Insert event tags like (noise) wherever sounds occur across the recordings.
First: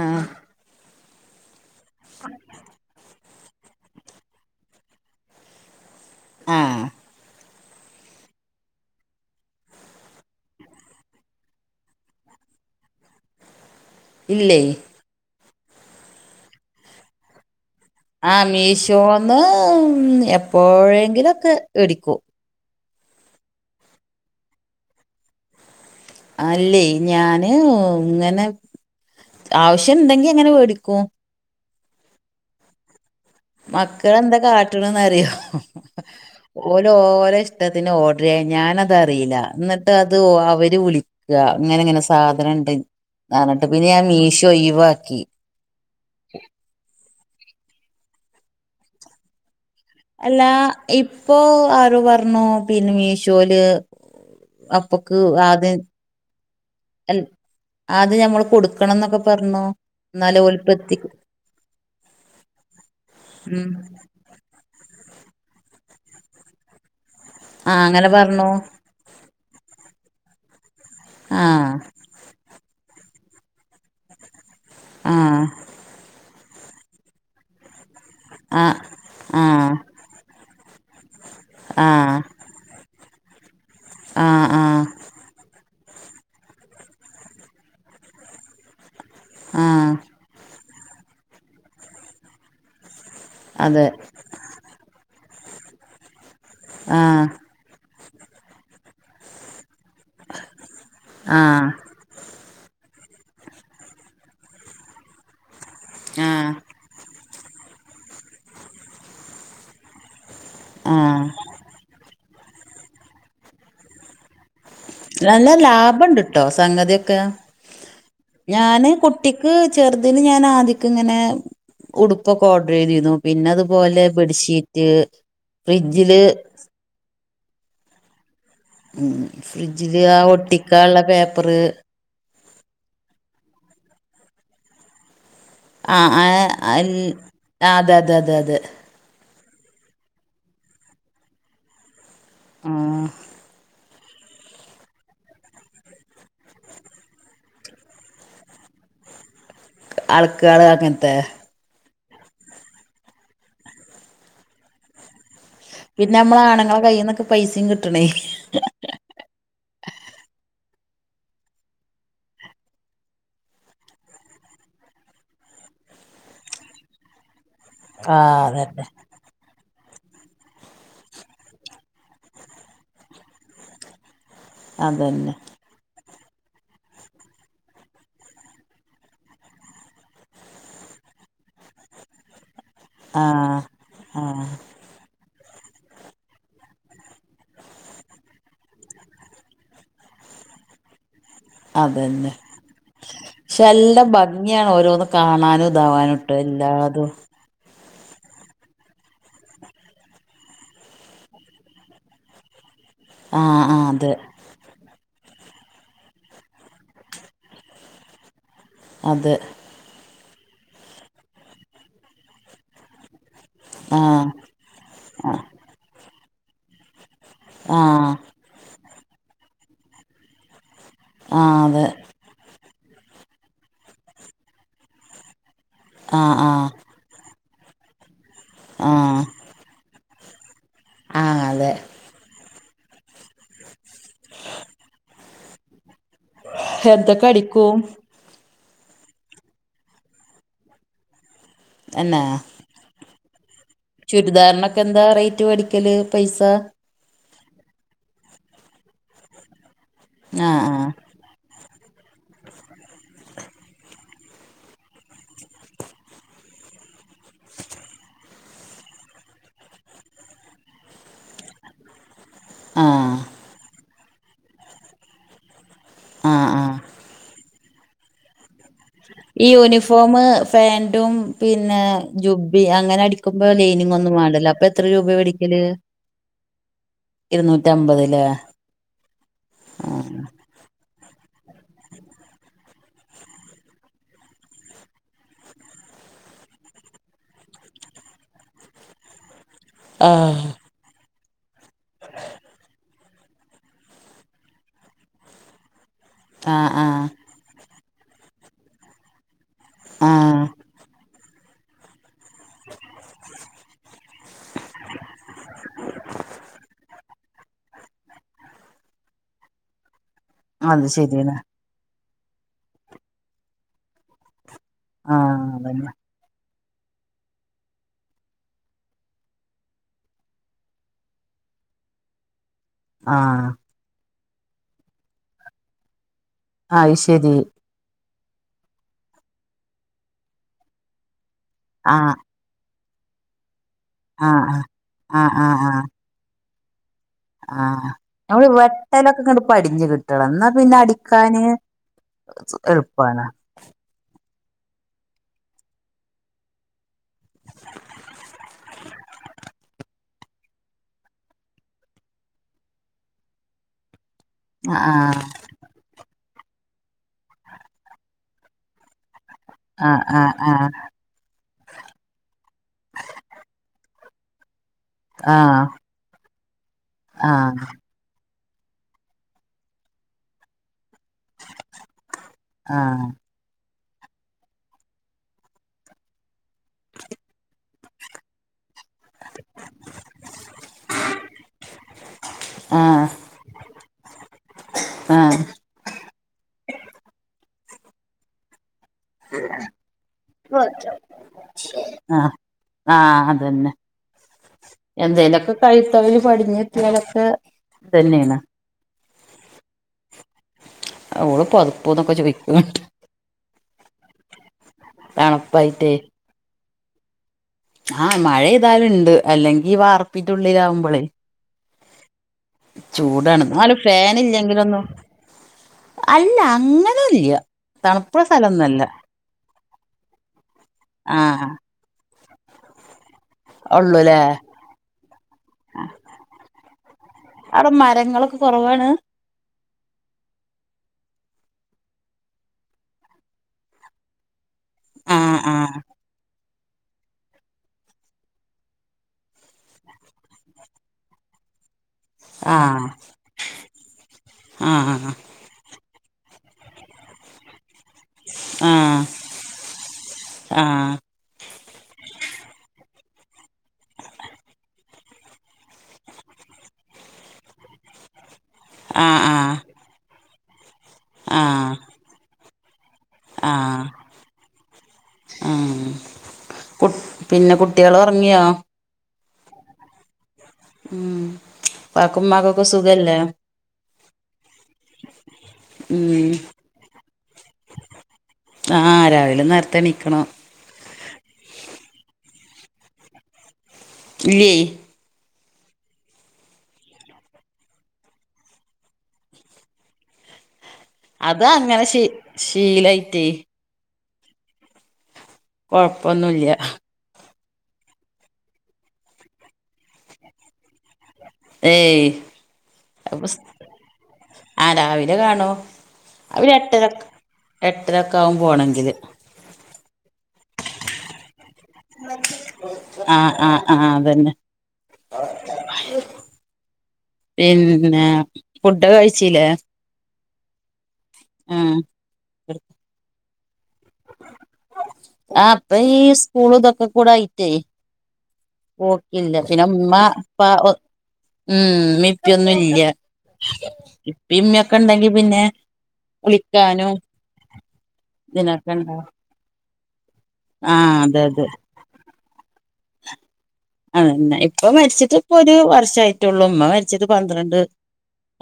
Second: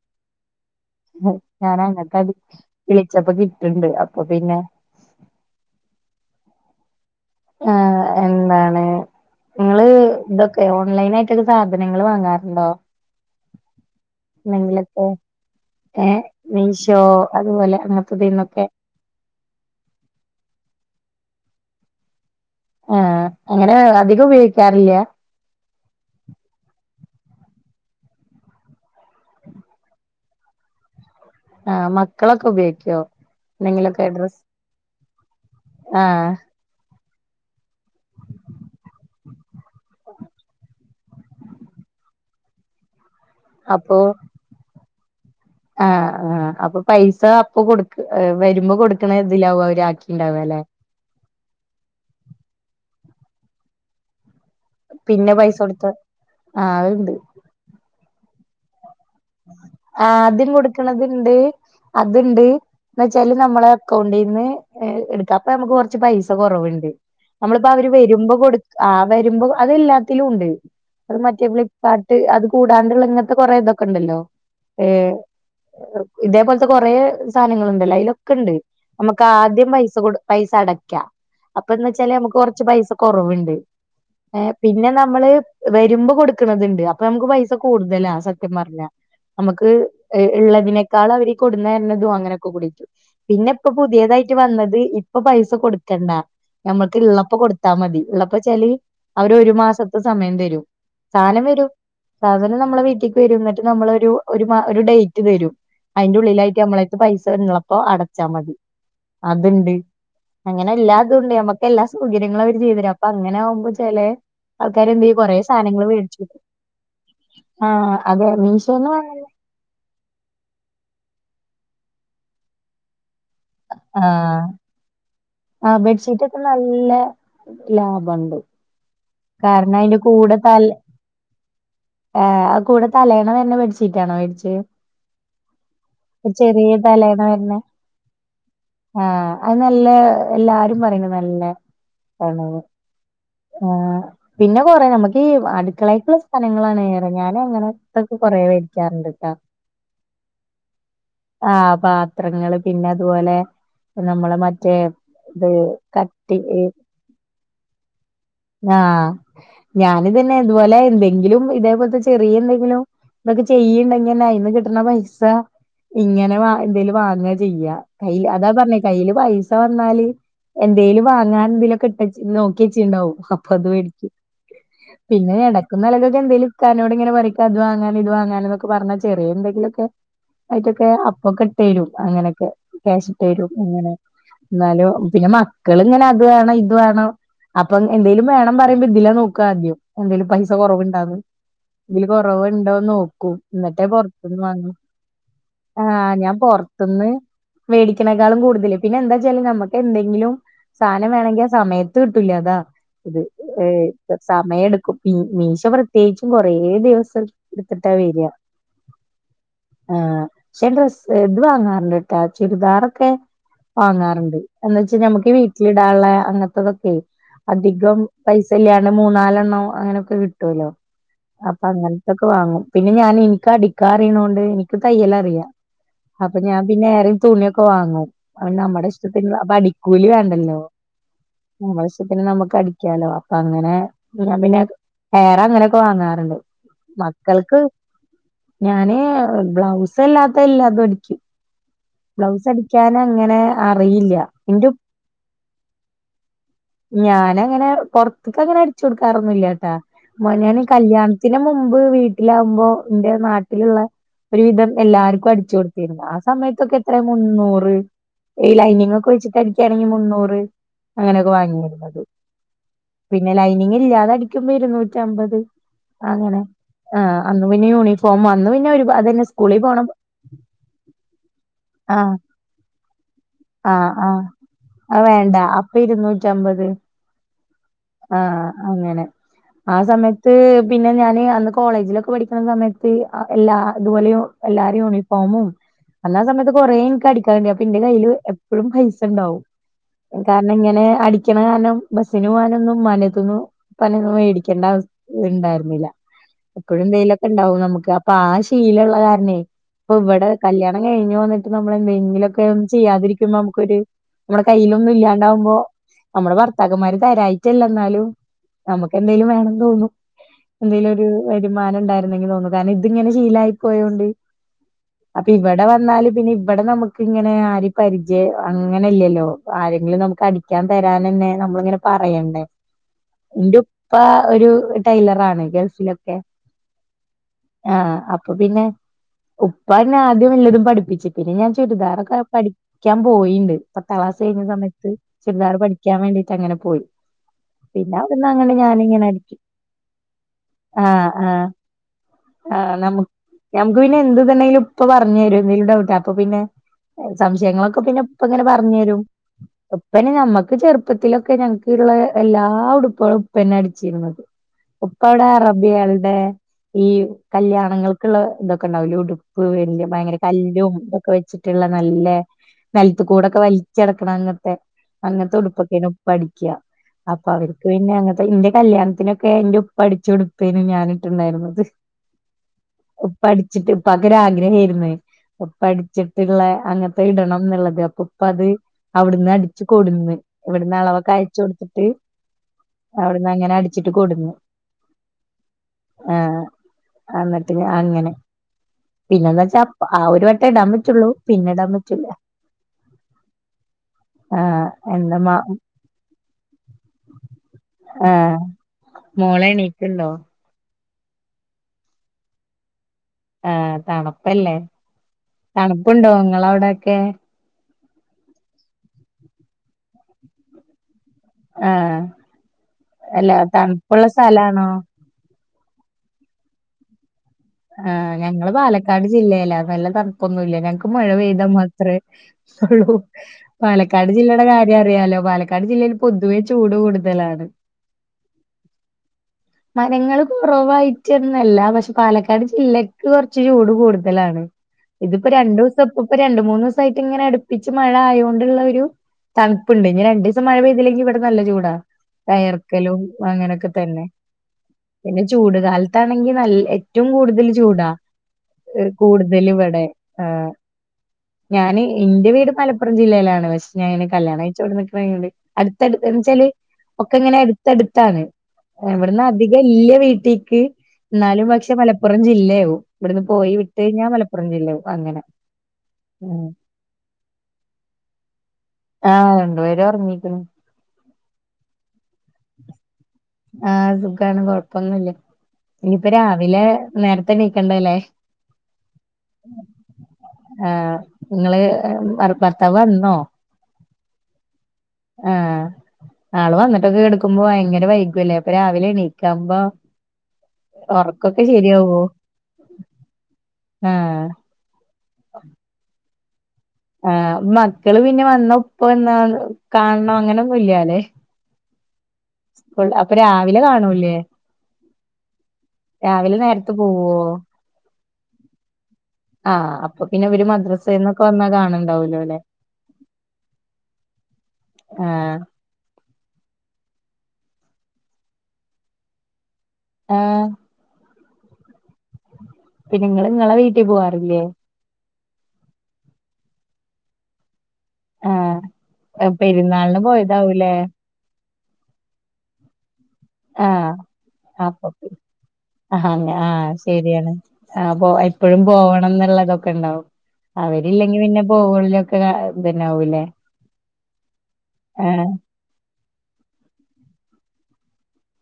ആഹ് ഞാനാങ്ങട്ടടിച്ച് വിളിച്ചപ്പക്കിട്ടില്ല ണ്ട് അപ്പൊ പിന്നെ ആഹ് ആഹ് എന്താണ് ഇങ്ങള് ഇതൊക്കെ ഓൺലൈനായിട്ട് സാധനങ്ങൾ വാങ്ങാറുണ്ടോ ഇല്ലേ എന്തെങ്കിലൊക്കെ ഏഹ് മീശോ അതുപോലെ അങ്ങൻ ആ മീശോന്ന് എപ്പോഴെങ്കിലുംക്കെ മേടിക്കൂ ആഹ് അങ്ങനെ അധികം ഉപയോഗിക്കാറില്ല അല്ലേ ഞാന് ഇങ്ങനെ ആവശ്യംണ്ടെങ്കി അങ്ങനെ വേടിക്കൂ ആഹ് മക്കളൊക്കെ ഉപയോഗിക്കോ എന്തെങ്കിലൊക്കെ മക്കളെന്താ ഡ്രസ് കാട്ടണന്ന് അറിയോ ആഹ് ഓല് ഓലഷ്ടത്തിന് ഓർഡർ ചെയ്യ. ഞാനതറീല്ല എന്നിട്ട് അത് അവര് വിളിക്കു ഇങ്ങനെങ്ങനെ സാധനംണ്ട് എന്നട്ട് പിന്നെ ഞാൻ മീശോ ഒയിവാക്കി ആഹ ആ് അപ്പൊ പൈസ അപ്പൊ കൊടുക്ക വരുമ്പോ കൊടുക്കണതിലാവും അവരാക്കി അല്ല ഇപ്പോ ആരോ പറഞ്ഞു പിന്നെ മീശോല് അപ്പൊക്ക് പിന്നെ പൈസ ആദ്യം കൊടുത്ത ആഹ് അത്ണ്ട് ആദ്യം ഞമ്മൾ കൊടുക്കണംന്നൊക്കെ ആദ്യം കൊടുക്കണത്ണ്ട് അത്ണ്ട് എന്ന് വെച്ചാല് ഉം നമ്മളെ അക്കൗണ്ടിന്ന് എടുക്കാം അപ്പ നമുക്ക് കുറച്ച് പൈസ കുറവുണ്ട്. നമ്മളിപ്പോ ആ അവര് അങ്ങനെ വരുമ്പോ പറഞ്ഞു കൊടുക്ക ആ വരുമ്പോ അതെല്ലാത്തിലുംണ്ട്. അത് ആ മറ്റേ ഫ്ലിപ്പാർട്ട് അത് കൂടാണ്ടുള്ള ഇങ്ങൻത്തെ കൊറെതൊക്കെ ഉണ്ടല്ലോ. ആ ഇതേപോലത്തെ കൊറേ സാധനങ്ങള്ണ്ടല്ലോ അയ്ലൊക്കെ ണ്ട് ആ നമുക്ക് ആ ആദ്യം പൈസ പൈസ അടക്കാ ആ അപ്പന്നച്ചാല് നമുക്ക് കുറച്ച് പൈസ കുറവുണ്ട് ആ ഏഹ് ആ പിന്നെ നമ്മള് വരുമ്പോ കൊടുക്കണതുണ്ട്. അപ്പൊ നമുക്ക് പൈസ കൂടുതലാ സത്യം പറഞ്ഞ ആ നമുക്ക് ഇള്ളതിനേക്കാൾ അവര് കൊടുന്ന തരുന്നതും അങ്ങനെക്കെ കൂടീട്ട് പിന്നെ ഇപ്പം അതെ പുത്യേതായിട്ട് വന്നത് ഇപ്പൊ പൈസ കൊടുക്കെണ്ട. ഞമ്മക്ക് ആ ഇള്ളപ്പോ കൊടുത് ത്താ മതി. ഇള്ളപ്പോച്ചാല് അവര് ഒരു മാസത്തെ സമയം തെരും. ആ സാനം വെരും സാധനം നമ്മളെ വീട്ടിക്ക് വരും. ഇന്നട്ട് നമ്മള് ഒരു ഒരു ഒരു ഡേയ്റ്റ് തരും അയ്ൻ്റെ ആ ഉള്ളിലായിട്ട് നമ്മളെയ്ത്ത് പൈസ ഉള്ളപ്പോ അടച്ചാ മതി അത്ണ്ട് അങ്ങനെ ആ എല്ലാതു ഇണ്ട്. നമ്മക്ക് എല്ലാ സൗകര്യങ്ങളു അവര് ചെയ്തരും. അപ്പൊ അങ്ങനാകുമ്പോ ചെലേ. ആൾക്കാര് എന്തേ കൊറേ നല്ല സാനങ്ങള് ലാഭണ്ട് വേടിച്ച് ട്ടോ സംഗതിയൊക്കെ ആഹ് അതെ ഞാന് മീഷോന്ന് വാങ്ങ കുട്ടി ക്ക് ചെറുത് ന് ഞാൻ ആദിക്ക് ഇങ്ങനെ ഉടുപ്പൊക്കെ ഓഡ്രർ ചെയ്തിന്നു. പിന്നെ അതുപോലെ ആഹ് ബെഡ്ഷീറ്റ് ഫ്രിജില് ഇല്ല ലാഭ്വണ്ട് ഉം ഫ്രിജില് ആ ഒട്ടിക്കാ ഇള്ള പേപ്പറ് ആഹ് അഹ് കൂടെ തലേണ വര്ണെ ബെഡ്ഷീറ്റ് ആണോ വേടിച്ചെ. ആഹ് ഏഹ് തലേണ വരണേ അതെ അതെ അതെ അതെ ആഹ് അത് നല്ലെ എല്ലാരും പറയുന്നു നല്ല ആണ് ന്ന് ആഹ് പിന്നെ കൊറേ ഞമക്ക് ഈ അടുക്കളേ ഇക്കുള്ള സാനങ്ങളാണ്. ഏറെ ഞാൻ അങ്ങനെത്തൊക്കെ കൊറേ വേ ക്ക്യാറുണ്ട്ട്ട ആൾക്കേള് അങ്ങൻത്തെ ആ പാത്രങ്ങള്. പിന്നെ അതുപോലെ നമ്മള മറ്റേ ഇത് പിന്നെ നമ്മള കട്ടി ആണുങ്ങളെ കൈയിന്നൊക്കെ പൈസയും കിട്ടണേ ആഹ് ഞാനിതന്നെ ഇത്പോലെ എന്തെങ്കിലും ഇതേപോല്ത്തെ ചെറിയ എന്തെങ്കിലും ഇതൊക്കെ ചെയ്യണ്ടെങ്ങനെ ഇന്ന് കിട്ട്ണ പൈസ ഇങ്ങനെ വ എന്തേലും വാങ്ങ ചെയ്യാ കയ്യിൽ ആഹ് അതാ പറഞ്ഞെ അതന്നെ കയ്യില് വായിസ് വന്നാല് എന്തേലും വാങ്ങാൻ എന്തേ ലെ കെട്ടച്ച് നോക്ക്യേച്ചി ഇണ്ടാവും. അപ്പൊ ഇത് വേടിച്ച് അതന്നെ പിന്നെ എടക് ന്നെലെക്കെക്ക് എന്തേലും ഇക്കാനോട് ഇങ്ങനെ പണിക്കാ അത് വാങ്ങൻ ഇത് വാങ്ങാനൊക്കെ പറഞ്ഞാ ചെറ്യേ എന്തെങ്കിലൊക്കെ ആയിട്ടൊക്കെ അപ്പൊക്കെ ഇട്ടേരും അങ്ങനെയൊക്കെ ക്യാഷ്ടരും ആഹ് അങ്ങനെ ആഹ് ഇന്നാലും പിന്നെ മക്ക് ക്കള് ഇങ്ങനെ അത് വാണം ഇത് വാണം അപ്പം എന്തേലും വേണം പറയുമ്പോ ഇതിലെ നോക്കാദ്യം. എന്തേലും പൈസ കൊറവ്ണ്ടാന്ന് ഇതില് അതന്നെ കൊറവുണ്ടോന്ന് നോക്കൂ പക്ഷെ എന്നിട്ടേ നല്ല പൊറത്ത്ന്ന് ഭംഗിയാണ് വാങ്ങു ഓരോന്ന് കാണാനും ആഹ് ഇതാവാനുംട്ടോ ഞാൻ പൊറ്ത്ത്ന്ന് എല്ലാതും വേടിക്കണേക്കാളും കൂടുതല് പിന്നെ എന്താ വച്ചാല് നമ്മക്ക് എന്തെങ്കിലും സാനം വേണേങ്കി ആ സമയത്ത് കിട്ടൂല അതാ ഇത് ആഹ് ഏഹ് ആഹ് അതെ (unintelligible) മേ എട്ക്കും. മീശ പ്രത്യേയിച്ചും കൊറേ ദിവസട് ഇട്ത്ത്ട്ടാ വര (unintelligible) അത് ആഹ് ശെ ഡ്രസ് ഇത് വാങ്ങാറ്ണ്ട്ട്ടാ ചുരിദാറൊക്കെ ആഹ് വാങ്ങാറുണ്ട് എന്ന് ച്ചാ ഞമ്മക്ക് വീട്ടില് ഇടാൻള്ള അങ്ങൻത്തെ ഇതൊക്കെ അധികം ആഹ് പൈസ് കെല്യാണ് മൂന്നാലെണ്ണം അങ്ങനെയൊക്കെ കിട്ട്വല്ലോ അപ്പ ആഹ് അതെ അങ്ങൻ ഇതൊക്കെ വാങ്ങും. പിന്നെ ഞാൻ ഇൻക്ക് അടിക്കാ അറിണോണ്ട് എനിക്ക് തയ്യല് അറിയാ ആഹ് അപ്പം ഞാൻ ആഹ് പിന്നെ ആരെലു തുണിയൊക്കെ വാങ്ങും നമ്മടെ ആഹ് ഇഷ്ടത്തിന് അപ്പൊ അടിക്കൂലി വേണ്ടെല്ലോ. ആഹ് അതെ നമ്മളെ ഇഷ്ടത്തിന് നമ്മുക്ക് അടിക് ക്ക്യാലോ. അപ്പ അങ്ങനെ ഞാൻ പിന്നെ വേയറെ അങ്ങനെയൊക്കെ വാങ്ങാറ്ണ്ട് എന്തൊക്കെ മക്കൾക്ക് അടിക്കും ഞാന് ബ്ലൗസ് അല്ലാത്തല്ലാത് എല്ലതും അടിക്കും ബ്ലൗസ് അടിക്കാന് അങ്ങനെ അറിയില്ല എന്റെ ചുരിദാരിനൊക്കെ എന്താ റേറ്റ് വേടിക്കല് പൈസ ഞാന അങ്ങനെ പൊറത്ത്ക്ക് അങ്ങനെ അടിച്ചു കൊടുക്കാറൊന്നും ഇല്യ ട്ടാ മോൻ നാ ആഹ് കല്യാണ് ത്തിന് മുമ്പ് വീട്ടിലാകുമ്പോ ഇന്റെ നാട്ടില്ള്ളെ ഒരു വിധം എല്ലാർക്കും അടിച് കൊടുത്തിരുന്നു. ആ സമയത്തൊക്കെ എത്ര മുന്നൂറ് ഈ ലൈനിങ് ഒക്കെ വെച്ചിട്ട്ടിക്കാണെങ്കി മുന്നൂറ് അങ്ങനെ ഒക്കെ വാങ്ങിയിരുന്നത് ആഹ് പിന്നെ ആഹ് ലൈനിങ് ഇല്ലാതെ അടിക്കുമ്പോ ഇുരുനൂറ്റ അമ്പത് അങ്ങനെ ആഹ് ആഹ് ആ അന്ന് പിന്നെ യൂണിഫോം അന്ന് പിന്നെ ഒരു അതന്നെ ഈ സ്കൂളിൽ പോണം യൂണിഫോമ പാന്റും പിന്നെ ജുബ്ബി അങ്ങനെ അട ആഹ ആഹ ആ വേണ്ട അപ്പൊ ഇരുന്നൂറ്റ അമ്പത് ഇരുന്നൂറ്റാമ്പത് ആഹ അങ്ങനെ ആ സമയത്ത് അത് പിന്നെ ഞാന് അന്ന് കോളേജിലൊക്കെ പഠിക്കണ സമയത്ത് എല്ലാ ഇതുപോലെയോ എല്ലാരുണിഫോമും അന്നാ സമയത്ത് കൊറേ എനിക്ക് അടിക്കാന്ണ്ട് അപ്പൊ എന്റെ കയ്യില് എപ്പോഴും പൈസ ഇണ്ടാവും ആഹ് കാരണം ഇങ്ങനെ അടിക്കണ കാനം ബസ്സന് പോനൊന്നും ഉമ്മാനെത്തുന്നും ഉപ്പാന്റെന്നും മേടിക്കേണ്ട അവസ്ഥ ഇണ്ടായിര്ന്നില്ല ആഹ് ഇപ്പഴും ആഹ് എന്തേലൊക്കെ ഇണ്ടാവും നമ്മക്ക് അപ്പൊ ആ ശീലമുള്ളകാരണേ ഇപ്പൊ ഇവിടെ ആഹ് കല്യാണം കഴിഞ്ഞ് വന്നിട്ട് നമ്മളെന്തെങ്കിലൊക്കെ ഒന്നും ചെയ്യാതിരിക്കുമ്പോ നമുക്കൊര് നമ്മുടെ കയ്യിലൊന്നും ഇല്ലാണ്ടാവുമ്പോ നമ്മടെ ഭർ അമാര് തരായിട്ടല്ല എന്നാലും നമുക്ക് എന്തേലും വേണംന്ന് തോന്നും അത് ശരിയാണ് എന്തെലുഒരുവരുമാനം ഉണ്ടായിരുന്നെങ്കി തോന്നും കാരണം ഇതിങ്ങനെ ശീലായിപോയോണ്ട് അപ്പൊ ആഹ് ഇവിടെ അതന്നെ വന്നാല് പിന്നെ ഇവിടെ നമ്മ ഇപ്പ ഇങ്ങനെ ആര് പരിചയം അങ്ങനെല്ലല്ലോ ആരെങ്കിലും നമുക്ക് അടിക്കാൻ തരാൻ തന്നെ നമ്മളിങ്ങനെ പറയണ്ടേ ആഹ് എന്റെ ഉപ്പ ഒരു ടൈലറാണ് ഗൾഫിലൊക്കെ ആ ശരി ആഹ അപ്പൊ പിന്നെ ഉപ്പന്നെ ആദ്യം വല്ലതും പഠിപ്പിച്ച് പിന്നെ ഞാൻ ആഹ് ചുരിദാറൊക്കെ പഠിക്കാൻ പോയിണ്ട് പത്താം ക്ലാസ് കഴിഞ്ഞ ആഹ് സമയത്ത് ആഹ് ആഹ് ചുരിദാറ് ആഹ് ആഹ് പഠിക്കാൻ വേണ്ടിട്ട് അങ്ങനെ പോയി. ആഹ് പിന്നെ അവിടുന്ന് നമ്മള് അങ്ങനെ ഞാനിങ്ങനെ വെട്ടലൊക്കെ അടിക്കും പ്പ അടിഞ് കിട്ടണം എന്നാ പിന്നെ ആഹ് അടിക്കാന് ആഹ് (unintelligible) എളുപ്പാണ്. ഞമ്മക്ക് പിന്നെ എന്ത് തന്നെ ണെലും ഇപ്പ പറഞ്ഞു തരും മെയിൻ ഡൗട്ട് അപ്പൊ പിന്നെ സംശയങ്ങളൊക്കെ പിന്നെ ഉപ്പ ഇങ്ങനെ പറഞ്ഞ്തരും ഉപ്പനെ ഞമ്മക്ക് ചെറു പ്പത്തിലൊക്കെ ഞങ്ങൾക്ക് ള്ള എല്ലാ ഉടുപ്പുകളും ഉപ്പന്നെ അടിച്ചിരുന്നത്. ആഹ് ഉപ്പാടെ അറബികളടെ ഈ കല്യാണങ്ങൾക്ക്ള്ള ഇതൊക്കെ ഇണ്ടാവൂലേ ഉടു ആഹ് ആഹ് ആഹ് ഭയങ്കരകല്ലും ക്കെ വെച്ചിട്ടുള്ള നല്ല നിലത്തുക്കൂടെക്കെ വലിച്ചെട്ക്കണ അങ്ങനത്തെ അങ്ങനത്തെ ഉടുപ്പെ ആഹ് പിന്നെപഠിക്ക അപ്പ ആഹ് അവർക്ക് പിന്നെ അങ്ങനെ എന്റെ കല്യാണത്തിനൊക്കെ എന്റെ ഉപ്പ അടിച്ചുടുപ്പാണ് ഞാന് ര് ന്നായിരുന്നത്. ആഹ് ഉപ്പ അ ടി ച്ചിട്ട് ഇപ്പക്ക് ഒര് ആഗ്രഹയിരിന്നെ ഉപ്പടിച്ചിട്ടുള്ള അങ്ങനത്തെ ഇടണം എന്നുള്ളത് അപ്പൊ ഉപ്പ അത് അവിടുന്ന് അടിച്ചു കൊടുന്ന് ഇവിടന്ന് അളവക്കെ അയച്ച് കൊടുത്തിട്ട് ആഹ് അവിടുന്ന് അങ്ങനെ അടിച്ചിട്ട് കൊടുന്ന് ആഹ് ആഹ് എന്നിട്ട് ഞ അങ്ങനെ പിന്നെന്ന് വെച്ചാ ആ ഒരു വട്ടം ഇടാൻ പറ്റുള്ളൂ പിന്നെ ഇടാ പറ്റൂല്ല ആഹ് ആഹ് അതന്നെ ആഹ് എന്താ മ എന്തേലൊക്കെ കൈതൊഴില് പസാഞ്ഞിട്ടിയാൽ ക്കെ ഇത തന്നെയാണ് മോളെണീക്കണ്ടോ അവള് പതുപ്പോന്നൊക്കെ ചോയിക്കിണ്ട് ആഹ് തണുപ്പല്ലേ തണുപ്പായിട്ടേ തണുപ്പുണ്ടോ നിങ്ങളവിടൊക്കെ ആഹ് മഴ ഏതാലും ഇണ്ട് അല്ലെങ്കി വാർപ്പീന്റെഉളിലാവുംമ്പോളേ ആഹ് അല്ല ചൂടാണ് നല് തണുപ്പുള്ള ഫൻ സ്ഥലാണോ ഇല്ലെങ്കിലൊന്നും അല്ല അങ്ങനെല്ല ആഹ് ഞങ്ങള് പാലക്കാട് ജില്ലേല്ല നല്ല തണപ്പൊന്നുല്ല ഞങ്ങക്ക് മഴ പെയ്താ ആഹ് മ (unintelligible) പാലക്കാട് ഒള്ളൂല്ലേ ജില്ലയുടെ കാര്യം അറിയാലോ പാലക്കാട് ജില്ലയിൽ പൊതുവേ ചൂട് കൂടുതലാണ്. അവ്ടെ മര ങ്ങളൊക്കെ കൊറവാണ്? മരങ്ങള് കൊറവായിട്ടൊന്നുല്ല പക്ഷെ പാല ക്കാട് ജില്ലക്ക് കൊറച്ച് ചൂട് കൂടുതലാണ്. ഇതിപ്പോ ആഹ് രണ്ടു ആഹ് ദിവസം ഇപ്പപ്പ രണ്ട് മൂന്നുസായിട്ട് ഇങ്ങനെ അടുപ്പിച്ച് മഴ ആയൊണ്ടുള്ള ഒരു തണുപ്പുണ്ടെ. ഇനി രണ്ടിസം മഴ പെയ്തില്ലെങ്കി ഇവടെ നല്ല ചൂടാ. ആഹ് വെയർക്കലും അങ്ങനെയൊക്കെ തന്നെ. ആഹ് പിന്നെ ചൂട് കാലത്താണെങ്കി നല്ല റ്റും കൂടുതൽ ചൂടാ ആഹ് കൂടുതൽ ഇവടെ ആഹ് ഞാന് ഇന്റെ വീട് മലപ്പുറം ജില്ലയിലാണ്. പക്ഷെ ഞാന് ങ്ങനെ കല്യാണം കഴിച്ചോണ്ടൂന്നക്കണത് അടുത്തടുത്താന്ന് ന്ന് വെച്ചാല് ഒക്കെ ഇങ്ങനെ എടുത്തടുത്താണ് എഹ് ഇവട്ന്ന് ആഹ് അധിക ആഹ് ല്യ വീട്ടിക്ക് എന്നാലും പക്ഷെ ആഹ് മലപ്പുറം ജില്ലയാവും. ഇവട്ന്ന് പോയി വിട്ട് ആഹ് കഴിഞ്ഞാ മലപ്പുറം ജില്ലാവും. അങ്ങനെ ആഹ് കു പിന്നെ കുട്ടിയേൾ ഒറങ്ങിയോ? ആഹ് രണ്ടുപേരും ഒറങ്ങിക്ണ്. ഉപ്പാക്കുമ്മാക്കൊക്കെ സുഖല്ലേ? ആഹ് സുഖാണ് കൊഴപ്പൊന്നുല്ല. ഇനിയിപ്പ ഉം രാവിലെ നേരത്തെ എണീക്കണ്ടല്ലേ? ആഹ് രാവിലെ നാര്ത്തെ എണീക്കണം ഏഹ് ഇങ്ങള് ഭർ ഭർത്താവ് വന്നോ? ഇല്ലേയ്. ആഹ്. ആള് വന്നിട്ടൊക്കെ കെടക്കുമ്പോ ഭയങ്കര വൈകുല്ലേ അപ്പൊ രാവിലെ എണീകാമ്പോ അത് അങ്ങനെ ശീ ശീലായിട്ടേ ആഹ് കൊഴപ്പൊന്നൂല്യ. ആഹ് മക്കള് പിന്നെ വന്നാ ഉപ്പ വന്നാ കാണണം അങ്ങനൊന്നുല്യാല്ലേ ഏയ് പ്പോൾ അപ്പൊ രാവിലെ കാണൂല്ലേ? ആ രാവിലെ കാണോ രാവിലെ അവര് നേരത്തെ പോവോ? എട്ടര ഒക്കെ ആവും പോണങ്കില് ആഹ് അപ്പൊ പിന്നെ അവര് മദ്രസെന്നൊക്കെ വന്നാ കാണ ആഹ് ആഹ് ആഹ് അതന്നെ. ആഹ് പിന്നെ ഫുഡൊക്കെ കഴിച്ചീല്ലേ? ആഹ്. ആഹ് പിന്നെ ഇങ്ങള് ഇങ്ങളെ വീട്ടി പോവാറില്ലേ? ആഹ് ഇപ്പ ഈ സ്കൂളു ഇതൊക്കെ കൂടായിട്ടേ. ആഹ് പോക്കില്ല. പിന്നെ ഇമ്മ പെരുന്നാളിന് ഇപ്പാ ഒ പോയതാവൂലേ ഉം ഇമ്മിം ഇപ്പ്യൊന്നും ഇല്ല്യാ ഇപ്പിം ഇമ്യൊക്കെ ഇണ്ടെങ്കി പിന്നെ ആഹ അങ് ആഹ് വിളിക്കാനും ശരിയാണ് ആഹ് പോ എപ്പഴും ഇതിനൊക്കെ ഉണ്ടാവും പോവണം എന്നുള്ളതൊക്കെ ഉണ്ടാവും. ആഹ് അവരില്ലെങ്കി അതെ പിന്നെ അതെ പോകലൊക്കെ ക ഇതന്നെ ആവും. അതന്നെ. ഇപ്പൊമരിച്ചിട്ട് ആഹ് ഇപ്പൊ ഒരു വർഷായി. റ്റൊള്ളൂ. ഉമ്മ മരിച്ചിട്ട് പന്ത്രണ്ട്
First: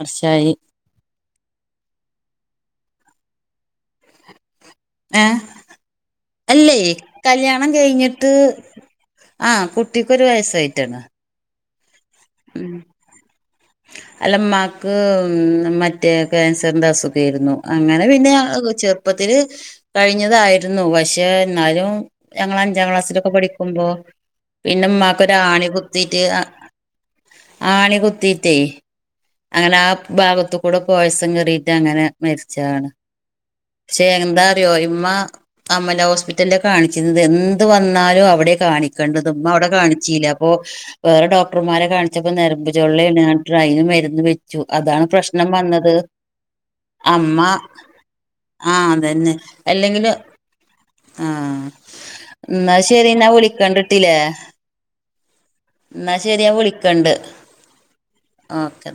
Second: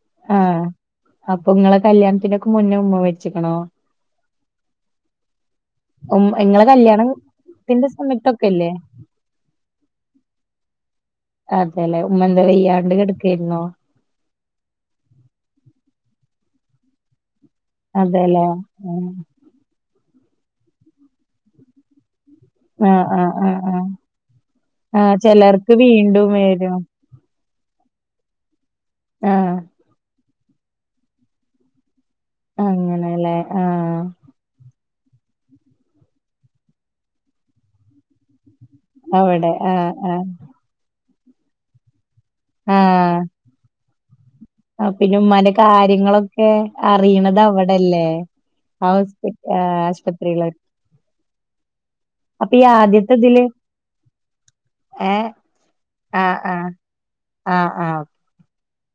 വർഷായി ആഹ് അപ്പൊ ഇങ്ങളെ കല്യാണത്തിനൊക്കെ മുന്നെ ഉമ്മ മരിച്ചിക്ണോ? ഏഹ്? ഉം ഇങ്ങളെ അല്ലേയ് കല്യാണം കല്യാണത്തിന്റെ കഴിഞ്ഞിട്ട് സമയത്തൊക്കെല്ലേ ആഹ് കുട്ടിക്കൊരു വയസ്സായിട്ടാണ്. അതെല്ലെ. ഉമ്മ എന്താ ഉം വെയ്യാണ്ട് കെടക്കേര്ന്നോ? അല്ല ഇമ്മാക്ക് മറ്റേ ക്യാൻസറിന്റെ അസുഖേര്ന്നു. അങ്ങനെ പിന്നെ അതെല്ലേ ഉം. ചെറുപ്പത്തില് കഴിഞ്ഞതായിരുന്നു പക്ഷെ ഇന്നാലും ഞങ്ങൾ അഞ്ചാം ആഹ് ക്ലാസ്സിലൊക്കെ ആഹ് ആഹ് ആഹ് പഠിക്കുമ്പോ പിന്നെ ആഹ് ഉമ്മാക്കൊരാണി ചെലർക്ക് കുത്തിയിട്ട് വീണ്ടും അ വരും ആണി കുത്തീറ്റേ, ആഹ് അങ്ങനെ ആ ഭാഗത്ത് കൂടെ പോയസൻ കേറിട്ട് അങ്ങനെ മെരിച്ചാണ്. അങ്ങനെല്ലേ ആഹ് പക്ഷെ എന്താ അറിയോ ഇമ്മ അമല ഹോസ്പിറ്റല്ലാ കാണിച്ചിര്ന്നത് എന്ത് വന്നാലും അവടെ കാണി ക്കണ്ടതും ഉമ്മ അവടെ ആഹ് ആഹ് കാണിച്ചീല്ലാ അപ്പൊ വേറെ ഡോക്ടർമാരെ കാണിച്ചപ്പോ ഞരമ്പ് ആഹ് ചൊള്ളേണ് (unintelligible) (unintelligible) അയിന് മെര്ന്ന് പെര് ചു ആഹ് അതാണ് പിന്നെ പ്രശ്നം ഉമ്മാന്റെ വന്നത് കാര്യങ്ങളൊക്കെ അറിയണത് അമ്മാ അവടല്ലേ? ആ ആഹ് ഹോസ്പി അതന്നെ ആഹ് എല്ലെങ്കില് ആശുപത്രിയില് ആഹ് അപ്പൊ ഈ ന്നാ ശരി ആദ്യത്തെ ഞാൻ ഇതില് വിളിക്കണ്ട് ഇട്ടീല്ലെ ഏഹ് ന്നാ ആഹ് ശരി ഞാൻ ആഹ് വിളിക്കണ്ട് ആഹ് ആഹ് ഓക്കെ